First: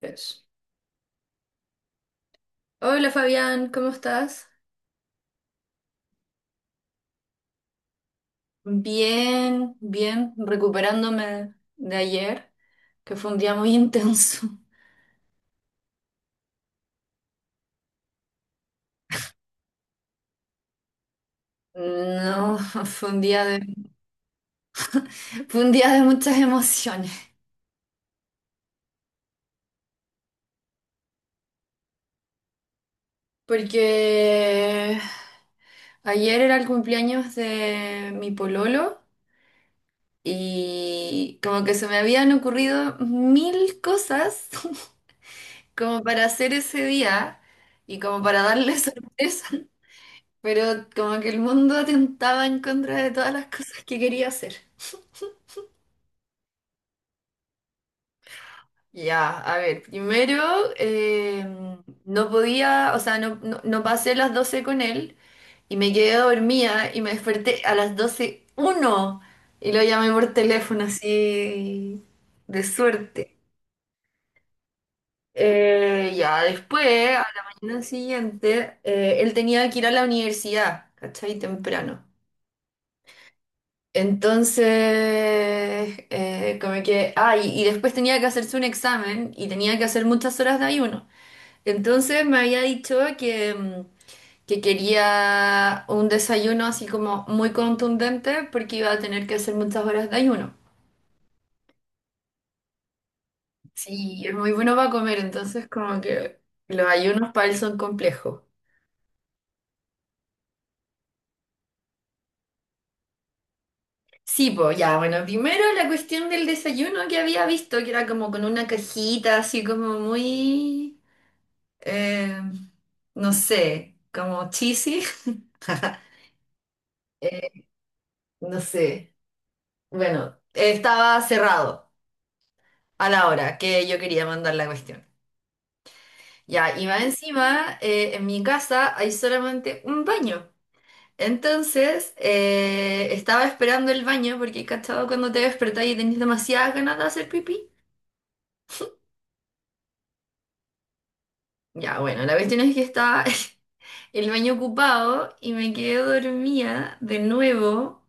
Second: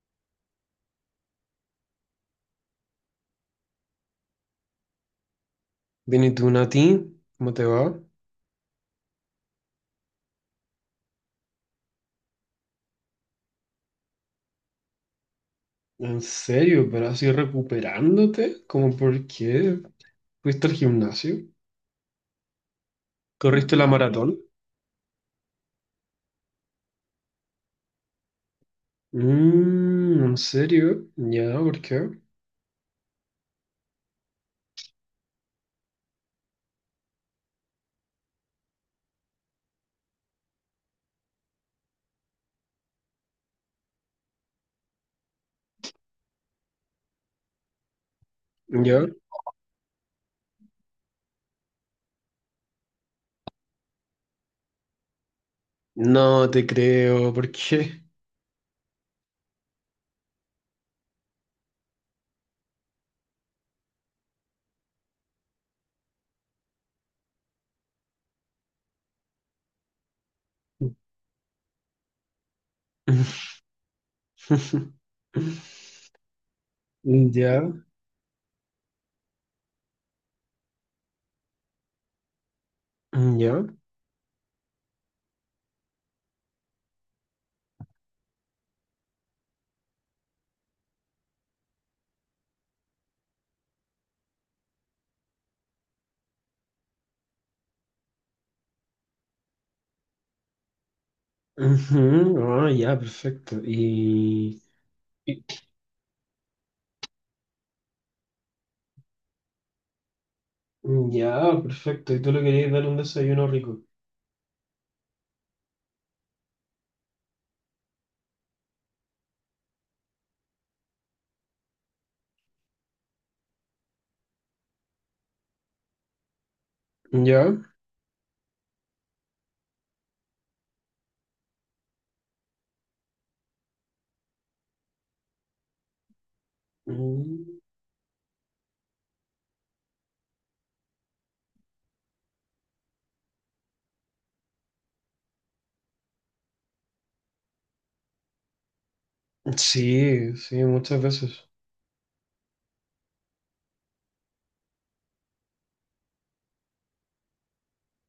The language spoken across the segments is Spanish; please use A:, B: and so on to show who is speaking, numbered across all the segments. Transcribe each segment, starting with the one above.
A: Eso. Hola Fabián, ¿cómo estás?
B: Bien, ¿y tú, Nati? ¿Cómo te va?
A: Bien, recuperándome de ayer, que fue un día muy intenso.
B: ¿En serio? ¿Pero así recuperándote? ¿Cómo por qué? ¿Fuiste al gimnasio?
A: No, fue un día
B: ¿Corriste la Sí, maratón?
A: fue un día de muchas emociones,
B: Mm, ¿en serio? ¿Ya? ¿Por qué?
A: porque ayer era el cumpleaños de mi pololo y como que se me habían ocurrido mil cosas como para hacer ese día y como para darle
B: ¿Ya?
A: sorpresa. Pero como que el mundo atentaba en contra de todas las cosas que quería hacer.
B: No te creo, ¿por qué?
A: Ya, a ver, primero eh, no podía, o sea, no pasé las 12 con él y me quedé dormida y me desperté a las 12:01 y lo llamé por teléfono así de suerte. Ya, después, a la
B: ¿Ya?
A: mañana siguiente, él tenía que ir a la universidad, ¿cachai? Temprano.
B: ¿Ya?
A: Entonces, como que, ah, y después tenía que hacerse un examen y tenía que hacer muchas horas de ayuno. Entonces me había dicho que, que quería un desayuno así como muy contundente porque iba a tener que hacer muchas horas de ayuno.
B: Ujú. Ah, ya, perfecto.
A: Sí, es muy bueno para comer,
B: Y-
A: entonces como que los ayunos para él son complejos.
B: Ya, perfecto. ¿Y tú le querías dar un desayuno rico?
A: Sí, pues ya, bueno, primero la cuestión del desayuno que había visto, que era como con una cajita así como muy... eh, no sé, como cheesy, eh,
B: ¿Ya?
A: no sé. Bueno, estaba cerrado a la hora que yo quería mandar la cuestión. Ya, y más
B: Mm.
A: encima, en mi casa hay solamente un baño. Entonces, estaba esperando el baño porque, ¿cachado? Cuando te despertás y tenés demasiadas ganas de hacer pipí.
B: Sí, sí, muchas veces.
A: Ya, bueno, la cuestión es que estaba el baño ocupado y me quedé dormida de nuevo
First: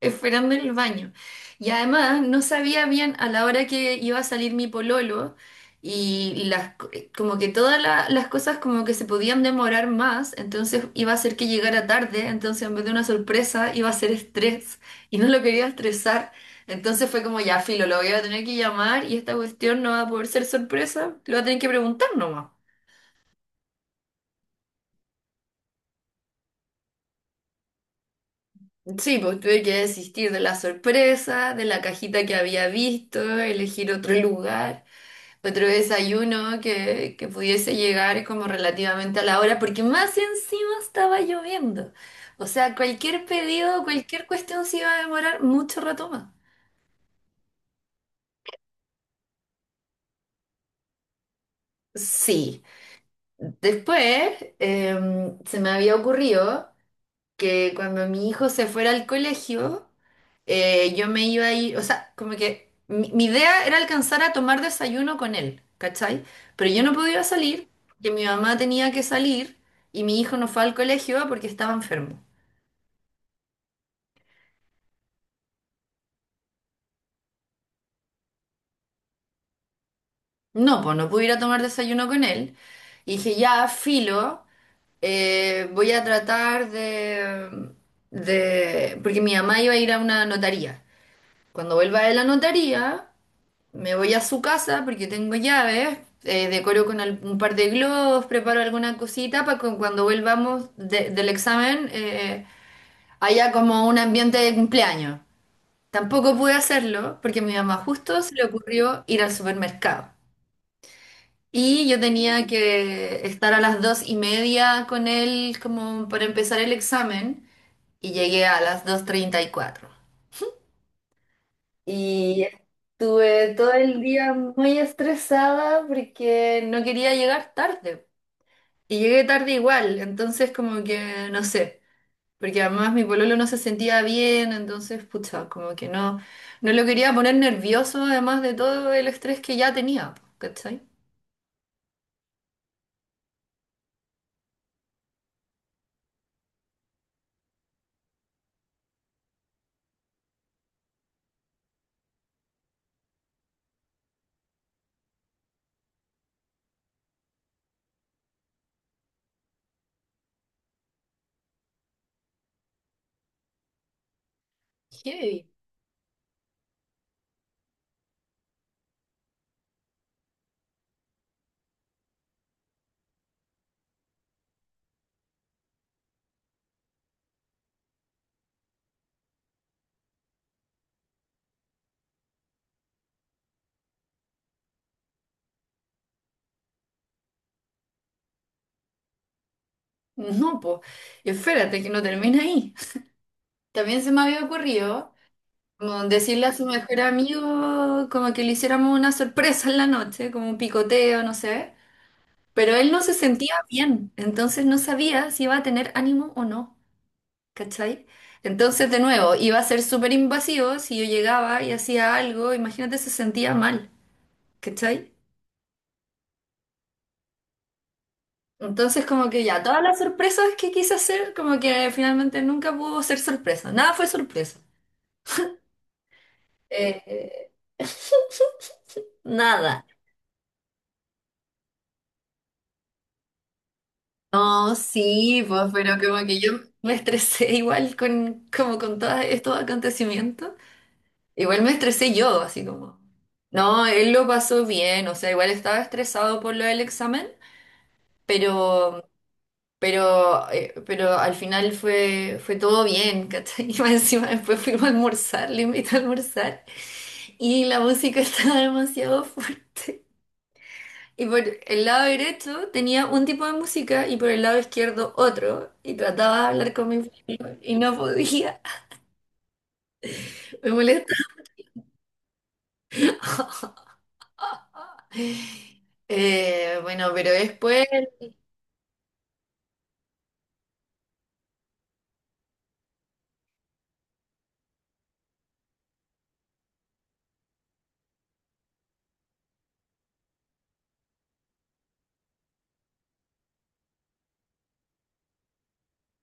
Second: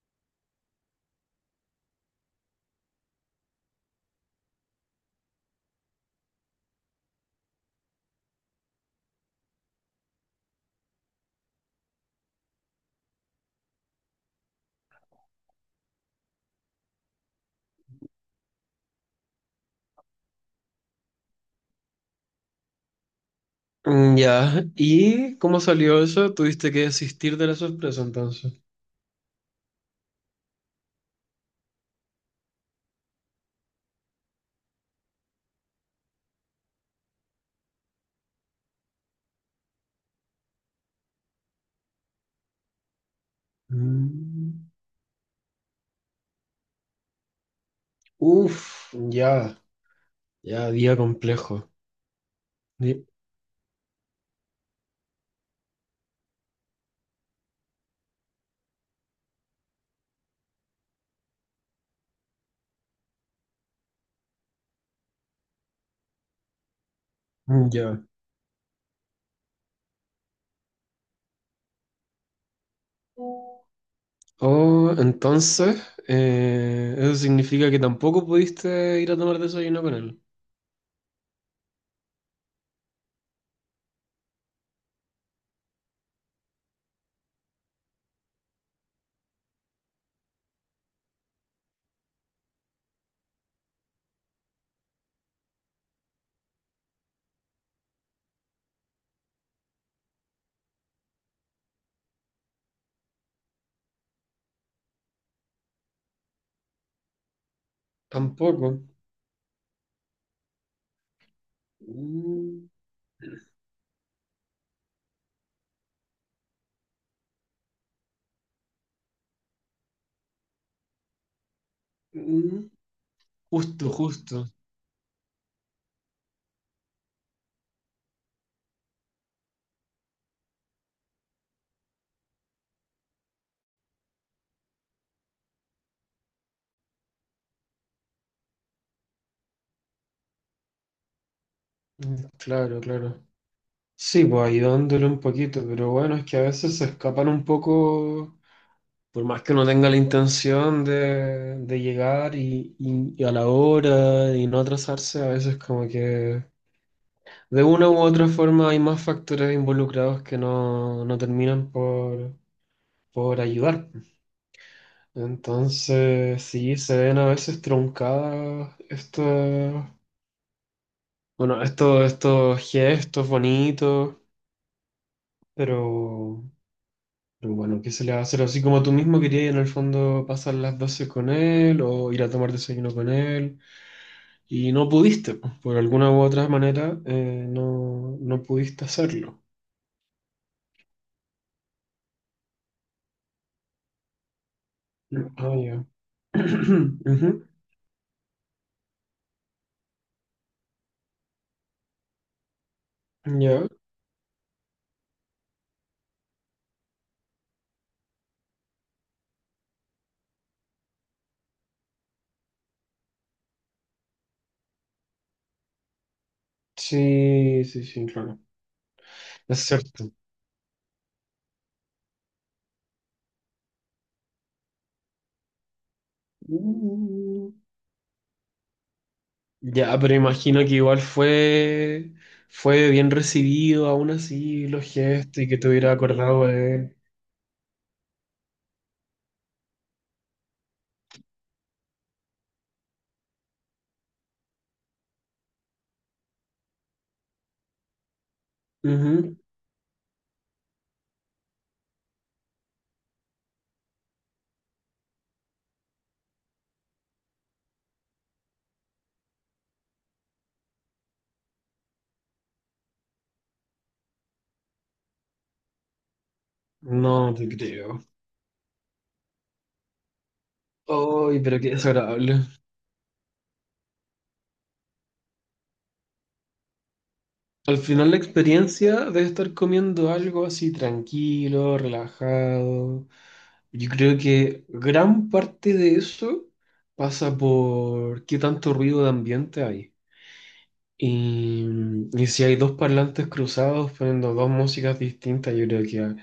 A: esperando en el baño. Y además no sabía bien a la hora que iba a salir mi pololo y como que todas las cosas como que se podían demorar más, entonces iba a ser que llegara tarde, entonces en vez de una sorpresa iba a ser estrés y no lo quería estresar. Entonces fue como ya, filo, lo voy a tener que llamar y esta cuestión no va a poder ser sorpresa, lo va a tener que preguntar nomás.
B: Mm. Ya, ¿y cómo salió eso? ¿Tuviste que desistir de la sorpresa entonces?
A: Sí, pues tuve que desistir de la sorpresa, de la cajita que había visto, elegir otro lugar. Otro desayuno que pudiese llegar como relativamente a la hora, porque más encima estaba lloviendo. O sea, cualquier pedido, cualquier cuestión
B: Mm.
A: se iba a demorar mucho rato más.
B: Uf, ya, ya, día complejo.
A: Sí.
B: Di-
A: Después se me había ocurrido que cuando mi hijo se fuera al colegio, yo me iba a ir, o sea, como que mi idea era alcanzar a tomar desayuno con él, ¿cachai? Pero yo no podía salir,
B: Ya.
A: que mi mamá tenía que salir y mi hijo no fue al colegio porque estaba enfermo.
B: Oh, entonces, eso significa que tampoco pudiste ir a tomar desayuno con él.
A: No, pues no pude ir a tomar desayuno con él. Y dije, ya, filo, voy a tratar Porque mi mamá iba a ir a una notaría. Cuando vuelva de la notaría... Me voy a su casa porque tengo llaves, decoro con un par de globos, preparo alguna cosita para que cuando volvamos del examen haya como un ambiente de cumpleaños. Tampoco pude hacerlo porque a mi mamá justo se le
B: Tampoco.
A: ocurrió ir al supermercado. Y yo tenía
B: Mm.
A: que estar a las 2:30 con él como para empezar el examen y llegué a las 2:34. Y
B: Mm.
A: estuve todo
B: Justo,
A: el día
B: justo.
A: muy estresada porque no quería llegar tarde. Y llegué tarde igual, entonces como que no sé, porque además mi pololo no se sentía bien, entonces pucha, como que no, no lo quería poner nervioso además de todo el estrés que ya tenía, po, ¿cachai?
B: Mm. Claro, claro. Sí, pues ayudándole un poquito, pero bueno, es que a veces se escapan un poco. Por más que uno tenga la intención de llegar y a la hora y no atrasarse, a veces como que de una u otra forma hay más factores involucrados que no terminan por ayudar.
A: Heavy.
B: Entonces, sí, se ven a veces truncadas estos gestos bonitos, pero... Pero bueno, ¿qué se le va a hacer? Así como tú mismo querías en el fondo pasar las 12 con él o ir a tomar desayuno con él. Y no pudiste, pues, por alguna u otra manera, no, no pudiste hacerlo.
A: No, pues, espérate que no termina ahí. También se me había ocurrido
B: Ah, ya.
A: como decirle a su mejor
B: Ujú.
A: amigo como que le hiciéramos una sorpresa en la noche, como un picoteo, no sé. Pero él no se sentía
B: Ya.
A: bien, entonces no sabía si iba a tener ánimo o no, ¿cachai? Entonces, de nuevo, iba a ser súper invasivo si yo llegaba y hacía algo, imagínate, se sentía mal, ¿cachai?
B: Sí, sí, sí, claro.
A: Entonces, como que ya,
B: Es
A: todas las
B: cierto.
A: sorpresas que quise hacer, como que finalmente nunca pudo ser sorpresa, nada fue sorpresa. Eh,
B: Mm.
A: eh, nada.
B: Ya, pero imagino que igual fue bien recibido, aún así,
A: No,
B: los
A: sí,
B: gestos y que
A: pues,
B: te hubiera
A: pero como que
B: acordado
A: yo
B: de
A: me
B: él.
A: estresé igual como con todos estos acontecimientos. Igual me estresé yo, así como. No, él lo pasó bien, o sea, igual estaba estresado por lo del examen, pero,
B: Ujú.
A: pero al final fue todo bien, ¿cachai? Y más encima después fuimos a almorzar, le invité a almorzar, y la música estaba demasiado fuerte. Y por el lado derecho tenía un tipo de música y por el lado izquierdo otro, y trataba de hablar con mi
B: No te
A: familia y no
B: creo.
A: podía, me molestaba.
B: Ay, pero qué desagradable.
A: Bueno, pero
B: Al
A: después,
B: final la experiencia de estar comiendo algo así tranquilo, relajado, yo creo que gran parte de eso pasa por qué tanto ruido de ambiente hay. Y, y si hay dos parlantes cruzados poniendo dos músicas distintas, yo creo que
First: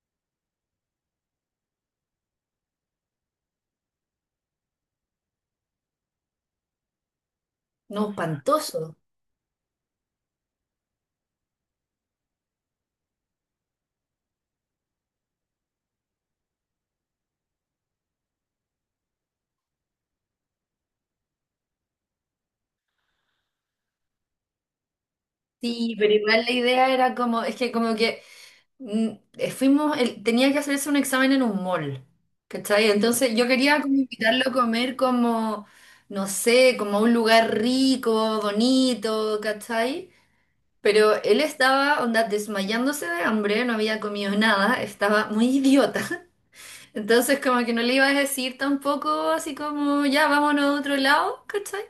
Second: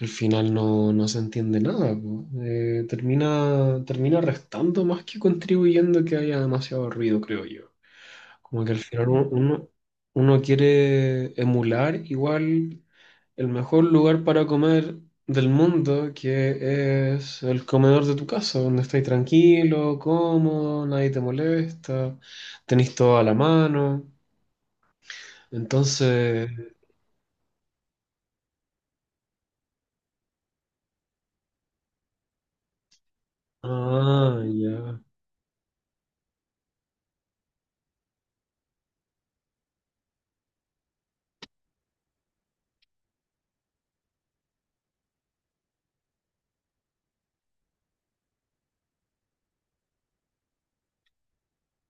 B: al final no, no se entiende nada. Po. Termina, termina restando más que contribuyendo que haya demasiado ruido, creo yo.
A: no,
B: Como que al
A: espantoso.
B: final uno quiere emular igual el mejor lugar para comer del mundo, que es el comedor de tu casa, donde estáis tranquilo, cómodo, nadie te molesta, tenéis todo a la mano.
A: Sí, pero igual la
B: Entonces,
A: idea era como, es que como que mm, fuimos, tenía que hacerse un examen en un mall, ¿cachai? Entonces yo quería como invitarlo
B: ah,
A: a comer
B: ya.
A: como, no sé, como a un lugar rico, bonito, ¿cachai? Pero él estaba, onda, desmayándose de hambre, no había comido nada, estaba muy idiota. Entonces como que no le iba a decir tampoco así como, ya, vámonos a otro lado, ¿cachai?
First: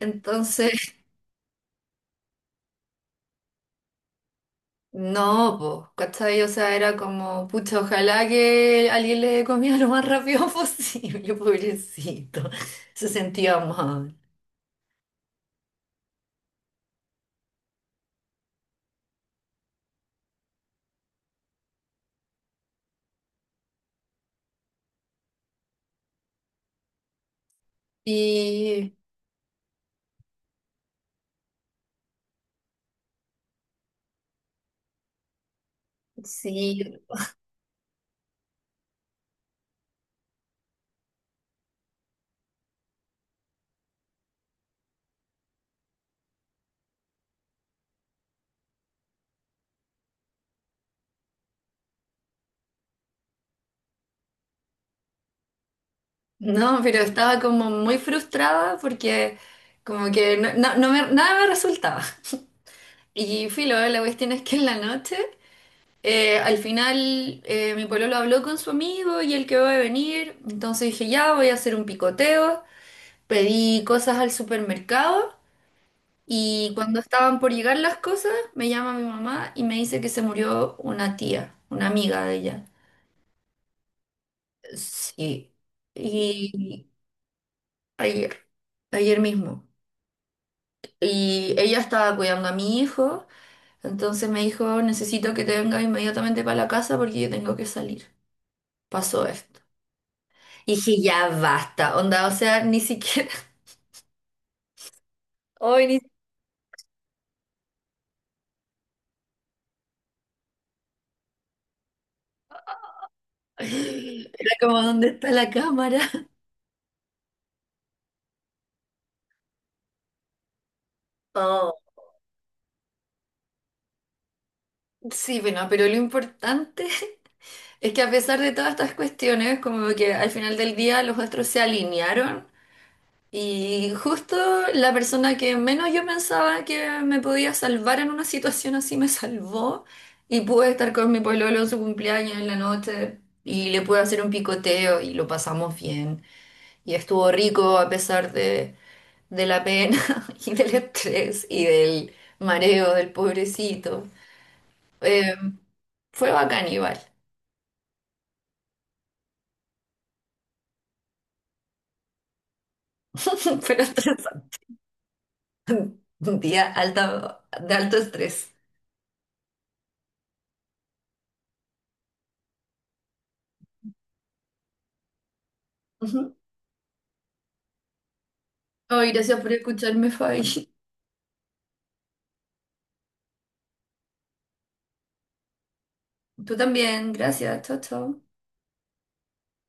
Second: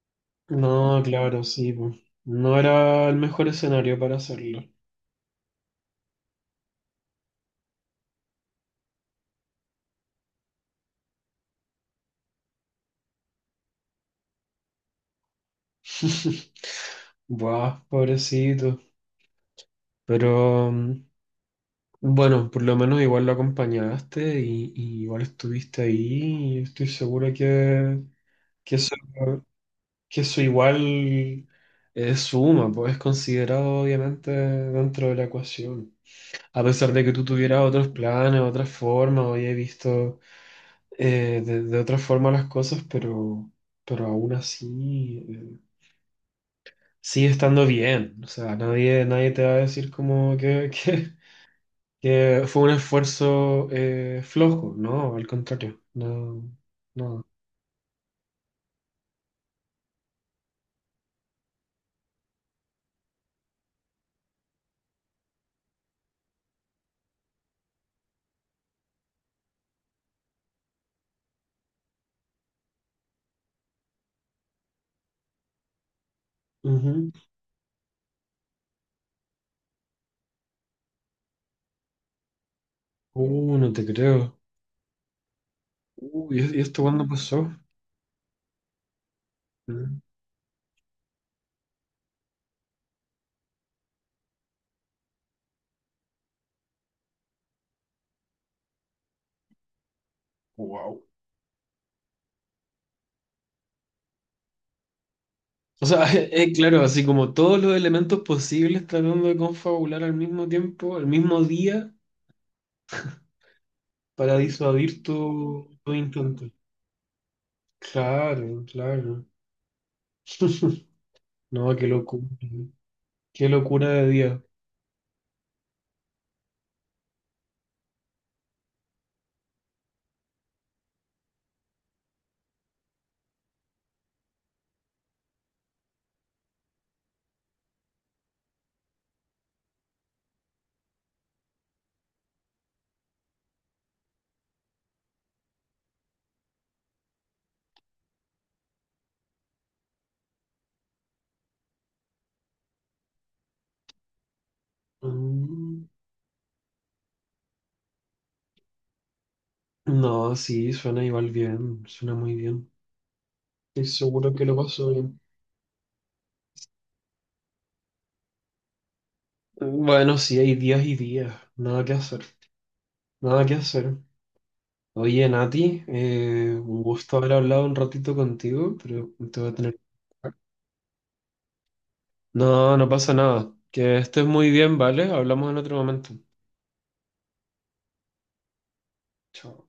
A: Entonces...
B: No, claro, sí. po. No era el mejor escenario para hacerlo.
A: No, pues, ¿cachai? O sea, era como, pucha, ojalá que alguien le dé comida lo más rápido posible, pobrecito. Se sentía mal.
B: Buah, pobrecito. Pero... mm, Bueno, por lo menos igual lo acompañaste y igual estuviste ahí y estoy seguro que, que
A: Y
B: eso, que eso igual es suma, pues es considerado obviamente dentro de la ecuación. A
A: sí,
B: pesar de que tú tuvieras otros planes, otras formas, o hayas visto de otra forma las cosas, pero aún así sigue estando bien. O sea, nadie, nadie te va a decir como que, que fue un esfuerzo flojo, ¿no? Al contrario, no,
A: no, pero
B: no.
A: estaba como muy frustrada porque como que no, nada me resultaba. Y filo, la cuestión es que en la noche, al final mi pololo habló con su amigo y él que va a venir, entonces dije, ya voy a hacer un picoteo, pedí cosas al supermercado. Y cuando
B: Ujú.
A: estaban por llegar las cosas, me llama mi mamá y me dice que se murió una tía, una amiga de ella.
B: No te creo.
A: Sí.
B: ¿Y esto
A: Y
B: cuándo pasó?
A: ayer, ayer mismo. Y ella estaba cuidando a mi hijo, entonces me dijo, necesito que te vengas inmediatamente para la casa porque yo tengo que salir. Pasó esto. Y dije,
B: Wow.
A: ya basta, onda, o sea, ni siquiera... Hoy
B: O
A: ni...
B: sea, es claro, así como todos los elementos posibles tratando de confabular al mismo tiempo, al mismo día, para
A: Era como,
B: disuadir
A: ¿dónde está la
B: tu
A: cámara?
B: intento. Claro, claro.
A: Oh,
B: No, qué locura. ¿No? Qué locura de día.
A: sí, bueno, pero lo importante... Es que a pesar de todas estas cuestiones, como que al final del día los astros se alinearon y justo la persona que menos yo pensaba que me podía salvar en una situación así me salvó y pude estar con mi pololo en su cumpleaños en la noche y le pude hacer un picoteo y lo pasamos bien y estuvo rico a pesar de la pena y del estrés y del mareo del pobrecito. Eh,
B: Mm.
A: Fue bacán igual,
B: No, sí, suena igual bien, suena muy bien.
A: pero
B: Estoy seguro que lo pasó bien.
A: un día alta, de alto estrés.
B: Bueno, sí, hay días y días. Nada que hacer. Nada que hacer. Oye, Nati,
A: Ujú.
B: un gusto haber hablado un ratito contigo, pero
A: Ay, gracias
B: te voy
A: por
B: a tener...
A: escucharme, Fabi.
B: No, no pasa nada. Que estés muy bien, ¿vale? Hablamos en otro momento.
A: Tú también, gracias. Chao, chao.
B: Chao.